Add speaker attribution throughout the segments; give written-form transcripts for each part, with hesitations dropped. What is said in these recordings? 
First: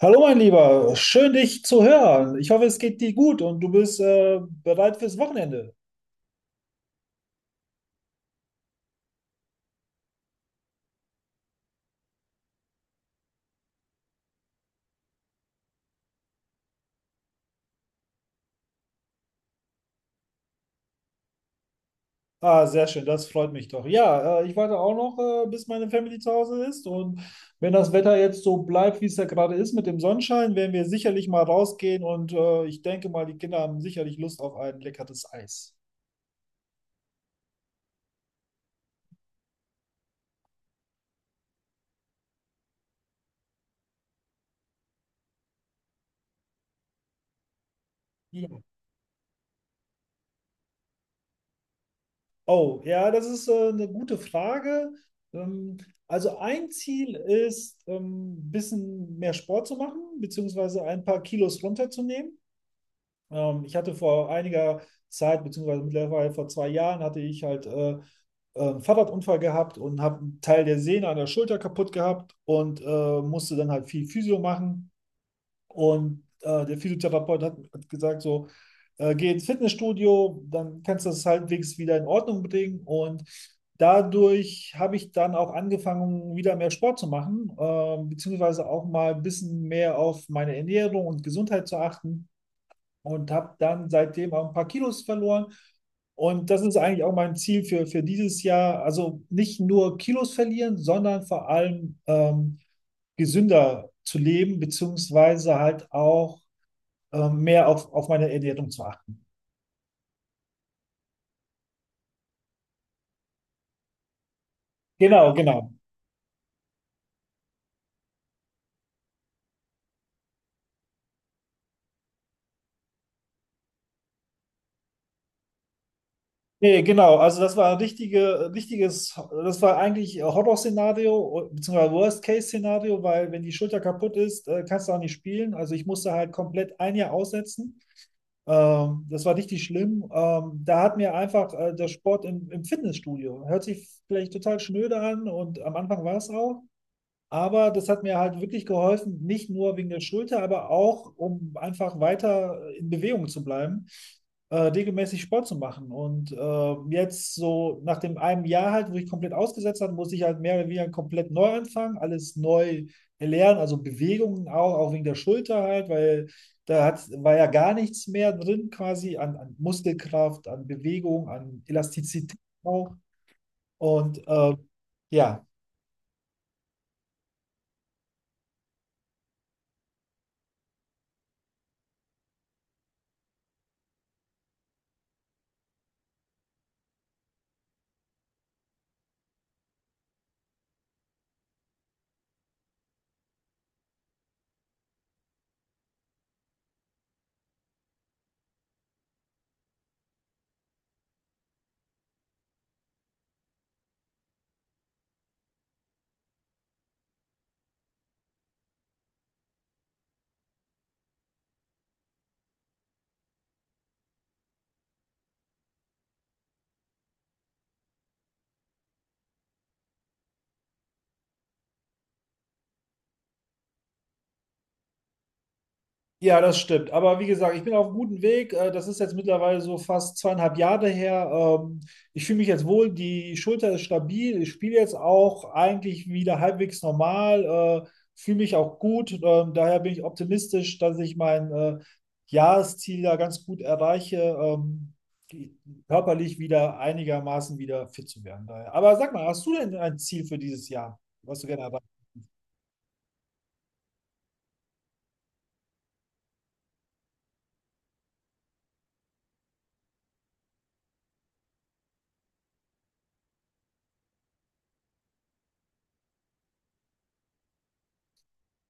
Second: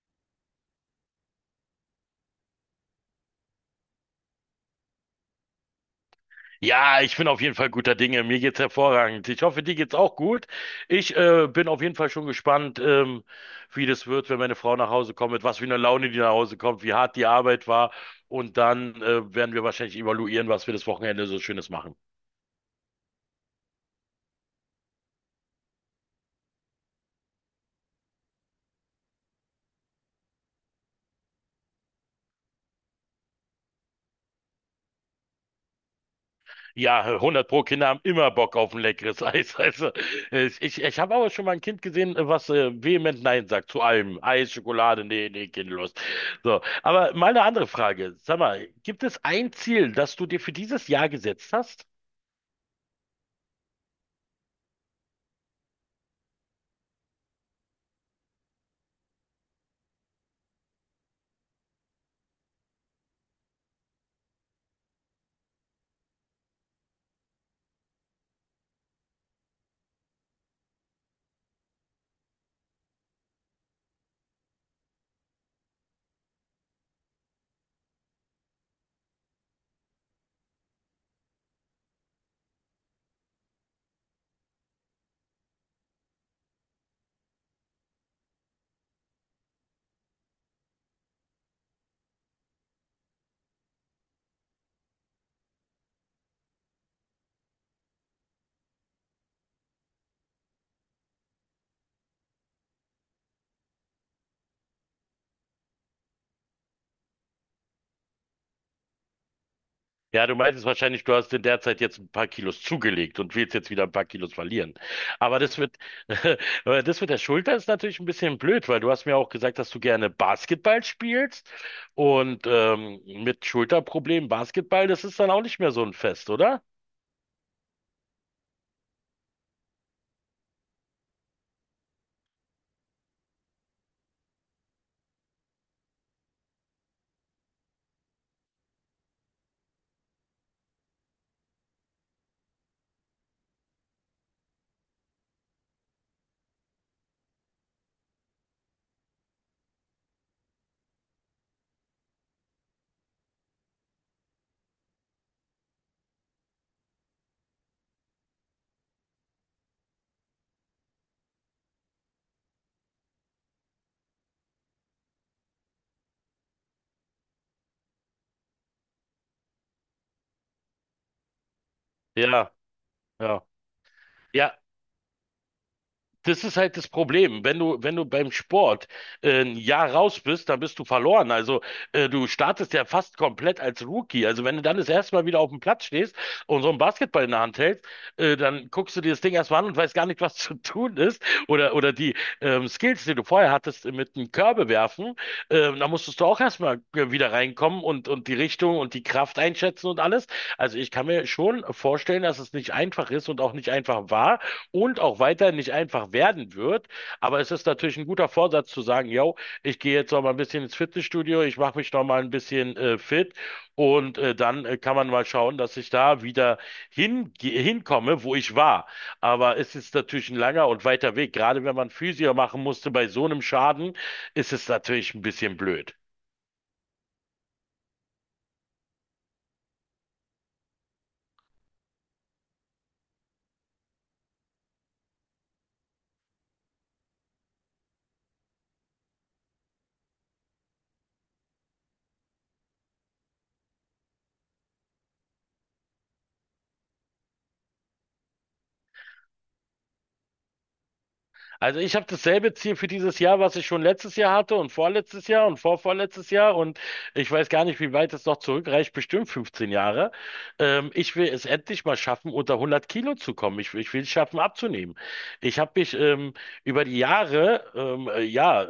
Speaker 1: Hallo mein Lieber, schön dich zu hören. Ich hoffe, es geht dir gut und du bist bereit fürs Wochenende.
Speaker 2: Ja, ich bin auf jeden Fall guter Dinge. Mir geht's hervorragend. Ich hoffe, dir geht's auch gut. Ich bin auf jeden Fall schon gespannt, wie das wird, wenn meine Frau nach Hause kommt, mit was für einer Laune die nach Hause kommt, wie hart die Arbeit war. Und dann werden wir wahrscheinlich evaluieren, was wir das Wochenende so Schönes machen.
Speaker 1: Ah, sehr schön, das freut mich doch. Ja, ich warte auch noch, bis meine Family zu Hause ist und wenn das Wetter jetzt so bleibt, wie es ja gerade ist mit dem Sonnenschein, werden wir sicherlich mal rausgehen und ich denke mal, die Kinder haben sicherlich Lust auf ein leckeres Eis.
Speaker 2: Ja, hundert pro, Kinder haben immer Bock auf ein leckeres Eis. Also, ich habe aber schon mal ein Kind gesehen, was vehement Nein sagt zu allem. Eis, Schokolade, nee, nee, Kind, los. So, aber mal eine andere Frage. Sag
Speaker 1: Ja.
Speaker 2: mal, gibt es ein Ziel, das du dir für dieses Jahr gesetzt hast?
Speaker 1: Oh, ja, das ist eine gute Frage. Ähm, also ein Ziel ist, ein bisschen mehr Sport zu machen, beziehungsweise ein paar Kilos runterzunehmen. Ich hatte vor einiger Zeit, beziehungsweise mittlerweile vor zwei Jahren, hatte ich halt einen Fahrradunfall gehabt und habe einen Teil der Sehne an der Schulter kaputt gehabt und musste dann halt viel Physio machen. Und der Physiotherapeut hat gesagt so, geh ins Fitnessstudio, dann kannst du das halbwegs wieder in Ordnung bringen. Und dadurch habe ich dann auch angefangen, wieder mehr Sport zu machen, beziehungsweise auch mal ein bisschen mehr auf meine Ernährung und Gesundheit zu achten und habe dann seitdem auch ein paar Kilos verloren. Und das ist eigentlich auch mein Ziel für dieses Jahr. Also nicht nur Kilos verlieren, sondern vor allem gesünder zu leben, beziehungsweise halt auch mehr auf meine Ernährung zu achten.
Speaker 2: Ja, du meintest wahrscheinlich, du hast in der Zeit jetzt ein paar Kilos zugelegt und willst jetzt wieder ein paar Kilos verlieren.
Speaker 1: Genau,
Speaker 2: Aber das
Speaker 1: genau.
Speaker 2: wird, aber das mit der Schulter ist natürlich ein bisschen blöd, weil du hast mir auch gesagt, dass du gerne Basketball spielst und mit Schulterproblemen Basketball, das ist dann auch nicht mehr so ein Fest, oder?
Speaker 1: Nee, genau. Also das war das war eigentlich Horror-Szenario, beziehungsweise Worst-Case-Szenario, weil wenn die Schulter kaputt ist, kannst du auch nicht spielen. Also ich musste halt komplett ein Jahr aussetzen. Das war richtig schlimm. Da hat mir einfach der Sport im Fitnessstudio, hört sich vielleicht total schnöde an und am Anfang war es auch, aber das hat mir halt wirklich geholfen, nicht nur wegen der Schulter, aber auch, um einfach weiter in Bewegung zu bleiben, regelmäßig Sport zu machen. Und jetzt so nach dem einem Jahr halt, wo ich komplett ausgesetzt habe, muss ich halt mehr oder weniger komplett neu anfangen, alles neu erlernen, also Bewegungen auch, auch wegen der Schulter halt, weil war ja gar nichts mehr drin quasi an Muskelkraft, an Bewegung, an Elastizität
Speaker 2: Ja,
Speaker 1: auch.
Speaker 2: ja.
Speaker 1: Und
Speaker 2: Ja,
Speaker 1: ja,
Speaker 2: das ist halt das Problem. Wenn du beim Sport ein Jahr raus bist, dann bist du verloren. Also du startest ja fast komplett als Rookie. Also wenn du dann das erste Mal wieder auf dem Platz stehst und so einen Basketball in der Hand hältst, dann guckst du dir das Ding erstmal an und weißt gar nicht, was zu tun ist. Oder die Skills, die du vorher hattest, mit dem Körbe werfen, da musstest du auch erstmal wieder reinkommen und die Richtung und die Kraft einschätzen und alles. Also ich kann mir schon vorstellen, dass es nicht einfach ist und auch nicht einfach war und auch weiter nicht einfach werden wird. Aber es ist natürlich ein guter Vorsatz zu sagen, yo, ich gehe jetzt noch mal ein bisschen ins Fitnessstudio, ich mache mich noch mal ein bisschen fit und dann kann man mal schauen, dass ich da wieder hinkomme, wo ich war. Aber es ist natürlich ein langer und weiter Weg. Gerade wenn man Physio machen musste bei so einem Schaden, ist es natürlich ein bisschen blöd.
Speaker 1: Ja, das stimmt. Aber wie gesagt, ich bin auf einem guten Weg. Das ist jetzt mittlerweile so fast zweieinhalb Jahre her. Ich fühle mich jetzt wohl, die Schulter ist stabil. Ich spiele jetzt auch eigentlich wieder halbwegs normal, äh, fühle mich auch gut. Daher bin ich optimistisch, dass ich mein Jahresziel da ganz gut erreiche, ähm, die- körperlich wieder einigermaßen wieder fit zu werden. Daher. Aber sag mal, hast du denn ein Ziel für dieses Jahr, was du gerne
Speaker 2: Also ich habe dasselbe Ziel für dieses Jahr, was ich schon letztes Jahr hatte und vorletztes Jahr und vorvorletztes Jahr und ich weiß gar nicht, wie weit es noch zurückreicht, bestimmt 15 Jahre. Ich will es endlich mal schaffen, unter 100 Kilo zu kommen. Ich will es schaffen, abzunehmen. Ich habe mich über die Jahre, ja,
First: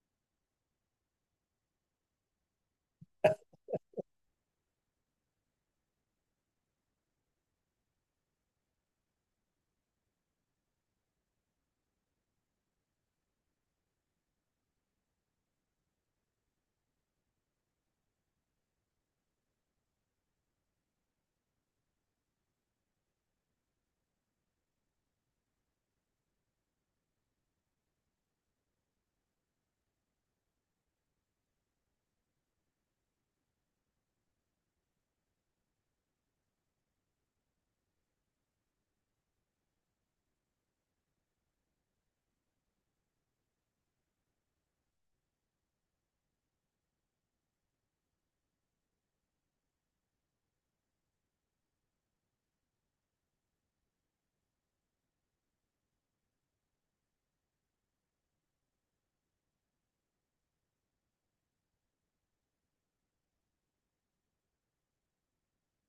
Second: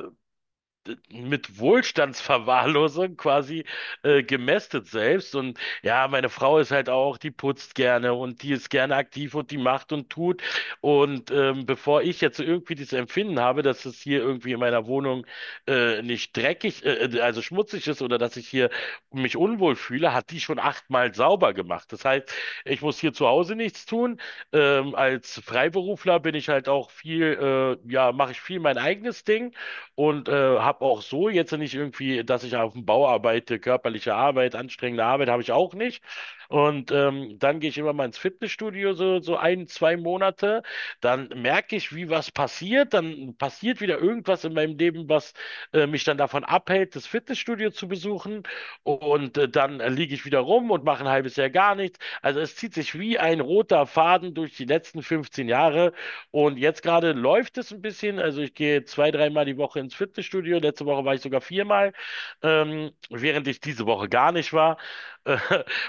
Speaker 2: mit Wohlstandsverwahrlosung quasi gemästet selbst. Und ja, meine Frau ist halt auch, die putzt gerne und die ist gerne aktiv und die macht und tut. Und bevor ich jetzt irgendwie dieses Empfinden habe, dass es hier irgendwie in meiner Wohnung nicht dreckig, also schmutzig ist oder dass ich hier mich unwohl fühle, hat die schon achtmal sauber gemacht. Das heißt, ich muss hier zu Hause nichts tun. Als Freiberufler bin ich halt auch viel, ja, mache ich viel mein eigenes Ding und habe auch so jetzt nicht irgendwie, dass ich auf dem Bau arbeite, körperliche Arbeit, anstrengende Arbeit habe ich auch nicht. Und dann gehe ich immer mal ins Fitnessstudio, so ein, zwei Monate. Dann merke ich, wie was passiert. Dann passiert wieder irgendwas in meinem Leben, was mich dann davon abhält, das Fitnessstudio zu besuchen. Und dann liege ich wieder rum und mache ein halbes Jahr gar nichts. Also es zieht sich wie ein roter Faden durch die letzten 15 Jahre. Und jetzt gerade läuft es ein bisschen. Also ich gehe zwei, dreimal die Woche ins Fitnessstudio. Letzte Woche war ich sogar viermal, während ich diese Woche gar nicht war. Äh,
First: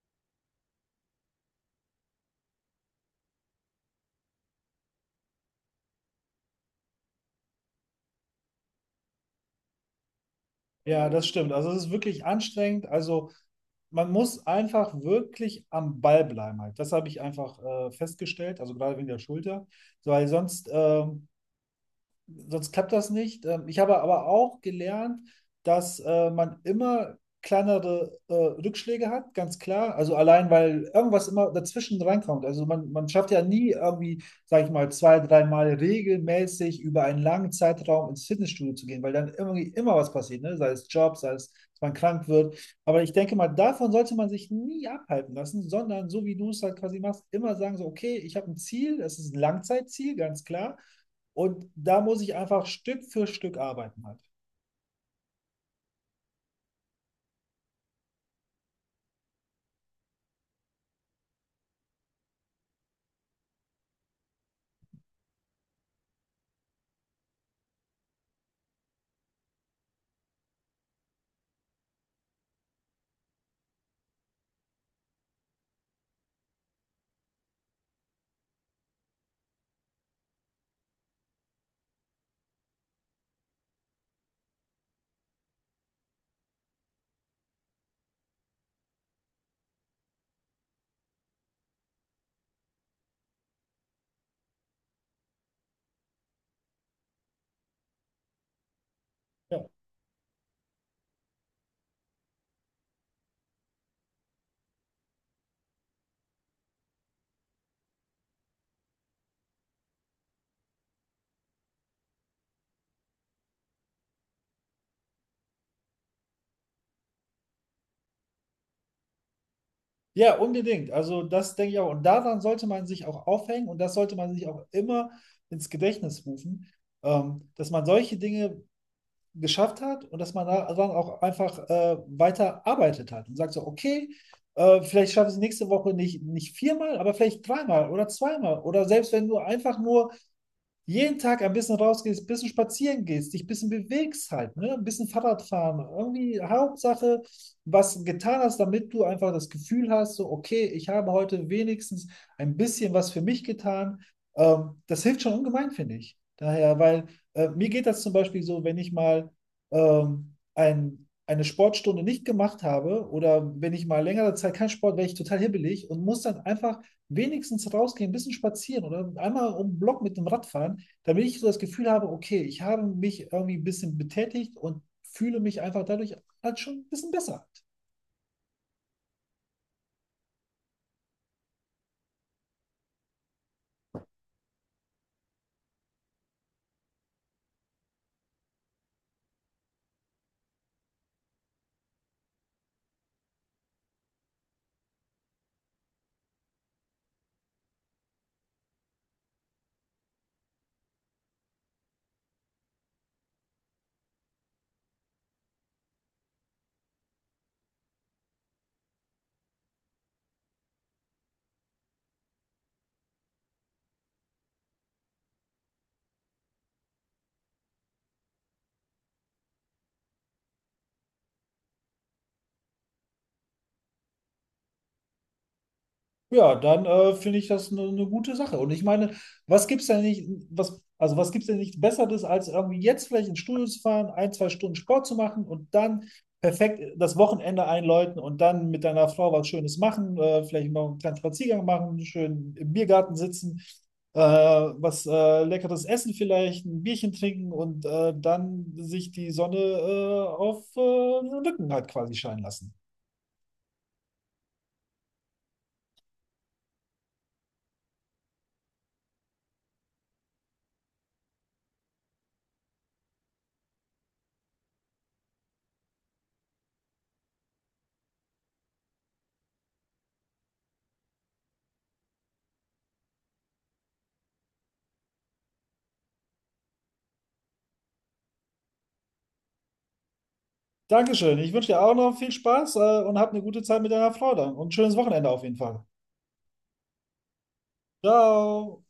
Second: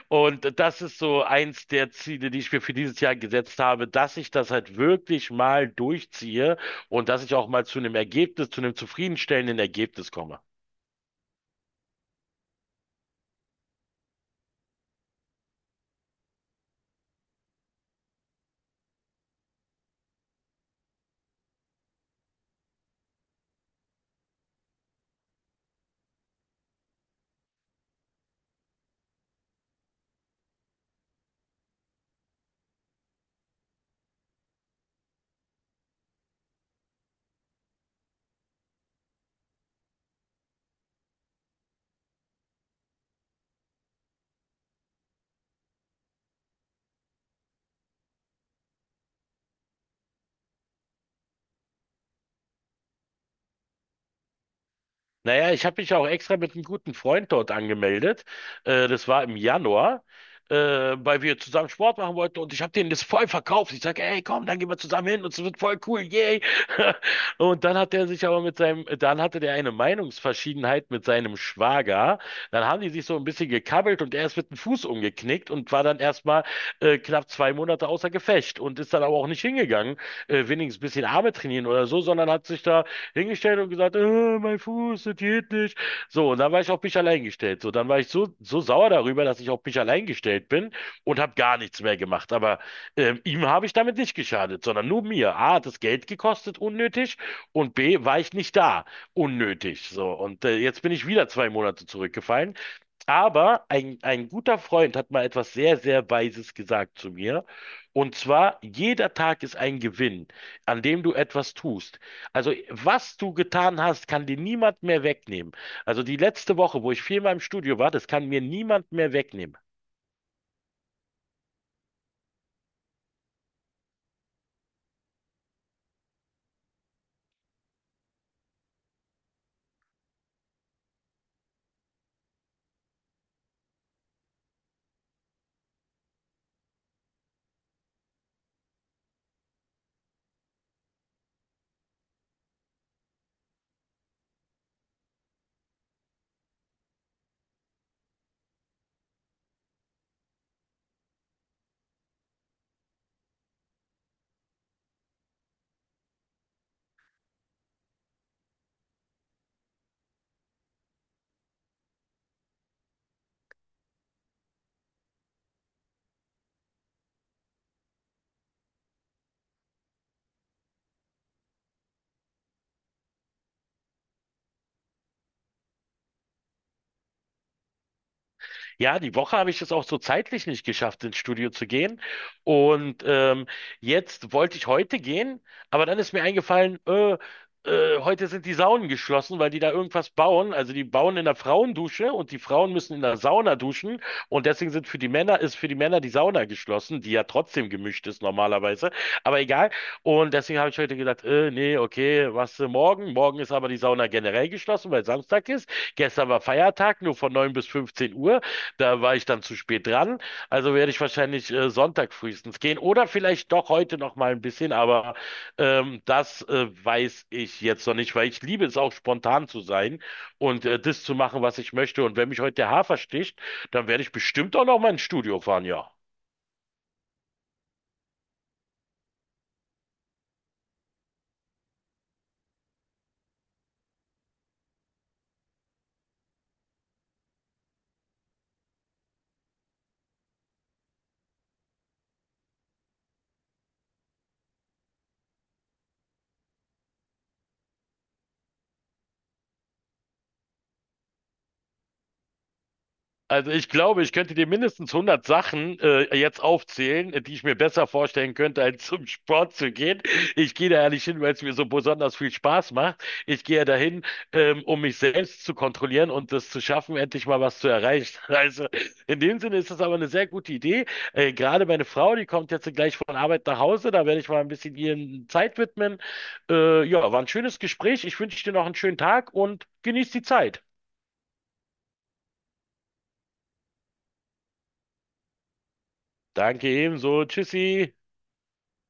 Speaker 2: Und das ist so eins der Ziele, die ich mir für dieses Jahr gesetzt habe, dass ich das halt wirklich mal durchziehe und dass ich auch mal zu einem Ergebnis, zu einem zufriedenstellenden Ergebnis komme.
Speaker 1: Ja, das stimmt. Also es ist wirklich anstrengend. Also man muss einfach wirklich am Ball bleiben halt. Das habe ich einfach festgestellt, also gerade wegen der Schulter, so, weil sonst sonst klappt das nicht. Ich habe aber auch gelernt, dass man immer kleinere Rückschläge hat, ganz klar. Also allein, weil irgendwas immer dazwischen reinkommt. Also man schafft ja nie irgendwie, sage ich mal, zwei, dreimal regelmäßig über einen langen Zeitraum ins Fitnessstudio zu gehen, weil dann irgendwie immer was passiert, ne? Sei es Job, sei es, dass man krank wird. Aber ich denke mal, davon sollte man sich nie abhalten lassen, sondern so wie du es halt quasi machst, immer sagen so, okay, ich habe ein Ziel, es ist ein Langzeitziel, ganz klar. Und da muss ich einfach Stück für Stück arbeiten halt.
Speaker 2: Naja, ich habe mich auch extra mit einem guten Freund dort angemeldet. Das war im Januar, weil wir zusammen Sport machen wollten und ich habe denen das voll verkauft. Ich sage, ey, komm, dann gehen wir zusammen hin und es wird voll cool, yay. Und dann hat er sich aber mit seinem, dann hatte der eine Meinungsverschiedenheit mit seinem Schwager. Dann haben die sich so ein bisschen gekabbelt und er ist mit dem Fuß umgeknickt und war dann erstmal knapp 2 Monate außer Gefecht und ist dann aber auch nicht hingegangen, wenigstens ein bisschen Arme trainieren oder so, sondern hat sich da hingestellt und gesagt, mein Fuß, das geht nicht. So, und dann war ich auf mich allein gestellt. So, dann war ich so sauer darüber, dass ich auf mich allein gestellt bin und habe gar nichts mehr gemacht. Aber ihm habe ich damit nicht geschadet, sondern nur mir. A, hat das Geld gekostet, unnötig. Und B, war ich nicht da,
Speaker 1: Ja,
Speaker 2: unnötig. So, und jetzt bin ich wieder 2 Monate zurückgefallen. Aber ein guter Freund hat mal etwas sehr, sehr Weises gesagt zu mir. Und zwar, jeder Tag ist ein Gewinn, an dem du etwas tust. Also, was du getan hast, kann dir niemand mehr wegnehmen. Also, die letzte Woche, wo ich viermal im Studio war, das kann mir niemand mehr wegnehmen.
Speaker 1: ja unbedingt. Also das denke ich auch. Und daran sollte man sich auch aufhängen und das sollte man sich auch immer ins Gedächtnis rufen, dass man solche Dinge geschafft hat und dass man daran auch einfach weiter arbeitet hat und sagt so, okay, vielleicht schaffe ich es nächste Woche nicht, nicht viermal, aber vielleicht dreimal oder zweimal. Oder selbst wenn nur einfach nur jeden Tag ein bisschen rausgehst, ein bisschen spazieren gehst, dich ein bisschen bewegst halt, ne? Ein bisschen Fahrrad fahren. Irgendwie Hauptsache, was getan hast, damit du einfach das Gefühl hast, so, okay, ich habe heute wenigstens ein bisschen was für mich getan. Das hilft schon ungemein, finde ich. Daher, weil mir geht das zum Beispiel so, wenn ich mal eine Sportstunde nicht gemacht habe oder wenn ich mal längere Zeit keinen Sport, werde ich total hibbelig und muss dann einfach wenigstens rausgehen, ein bisschen spazieren oder einmal um den Block mit dem Rad fahren damit ich so das Gefühl habe, okay, ich habe mich irgendwie ein bisschen betätigt und fühle mich einfach dadurch halt schon ein bisschen besser.
Speaker 2: Ja, die Woche habe ich es auch so zeitlich nicht geschafft, ins Studio zu gehen. Und jetzt wollte ich heute gehen, aber dann ist mir eingefallen, heute sind die Saunen geschlossen, weil die da irgendwas bauen. Also die bauen in der Frauendusche und die Frauen müssen in der Sauna duschen. Und deswegen sind für die Männer, ist für die Männer die Sauna geschlossen, die ja trotzdem gemischt ist normalerweise. Aber egal. Und deswegen habe ich heute gedacht, nee, okay, was morgen? Morgen ist aber die Sauna generell geschlossen, weil Samstag ist. Gestern war Feiertag, nur von 9 bis 15 Uhr. Da war ich dann zu spät dran. Also werde ich wahrscheinlich Sonntag frühestens gehen oder vielleicht doch heute noch mal ein bisschen, aber das weiß ich jetzt noch nicht, weil ich liebe es auch spontan zu sein und das zu machen, was ich möchte. Und wenn mich heute der Hafer sticht, dann werde ich bestimmt auch noch mal ins Studio fahren, ja.
Speaker 1: Ja, dann finde ich das eine gute Sache. Und ich meine, was gibt's denn nicht, was, also was gibt's denn nicht Besseres, als irgendwie jetzt vielleicht ins Studio zu fahren, ein, zwei Stunden Sport zu machen und dann perfekt das Wochenende einläuten und dann mit deiner Frau was Schönes machen, vielleicht noch einen kleinen Spaziergang machen, schön im Biergarten sitzen, was leckeres essen vielleicht, ein Bierchen trinken und dann sich die Sonne auf den Rücken halt quasi scheinen lassen.
Speaker 2: Also ich glaube, ich könnte dir mindestens 100 Sachen jetzt aufzählen, die ich mir besser vorstellen könnte, als zum Sport zu gehen. Ich gehe da ja nicht hin, weil es mir so besonders viel Spaß macht. Ich gehe ja dahin, um mich selbst zu kontrollieren und das zu schaffen, endlich mal was zu erreichen. Also in dem Sinne ist das aber eine sehr gute Idee. Gerade meine Frau, die kommt jetzt gleich von Arbeit nach Hause, da werde ich mal ein bisschen ihren Zeit widmen. Ja, war ein schönes Gespräch. Ich wünsche dir noch einen schönen Tag und genieß die Zeit.
Speaker 1: Dankeschön. Ich wünsche dir auch noch viel Spaß, und hab eine gute Zeit mit deiner Frau dann und ein schönes Wochenende auf jeden Fall.
Speaker 2: Danke ebenso. Tschüssi.
Speaker 1: Ciao.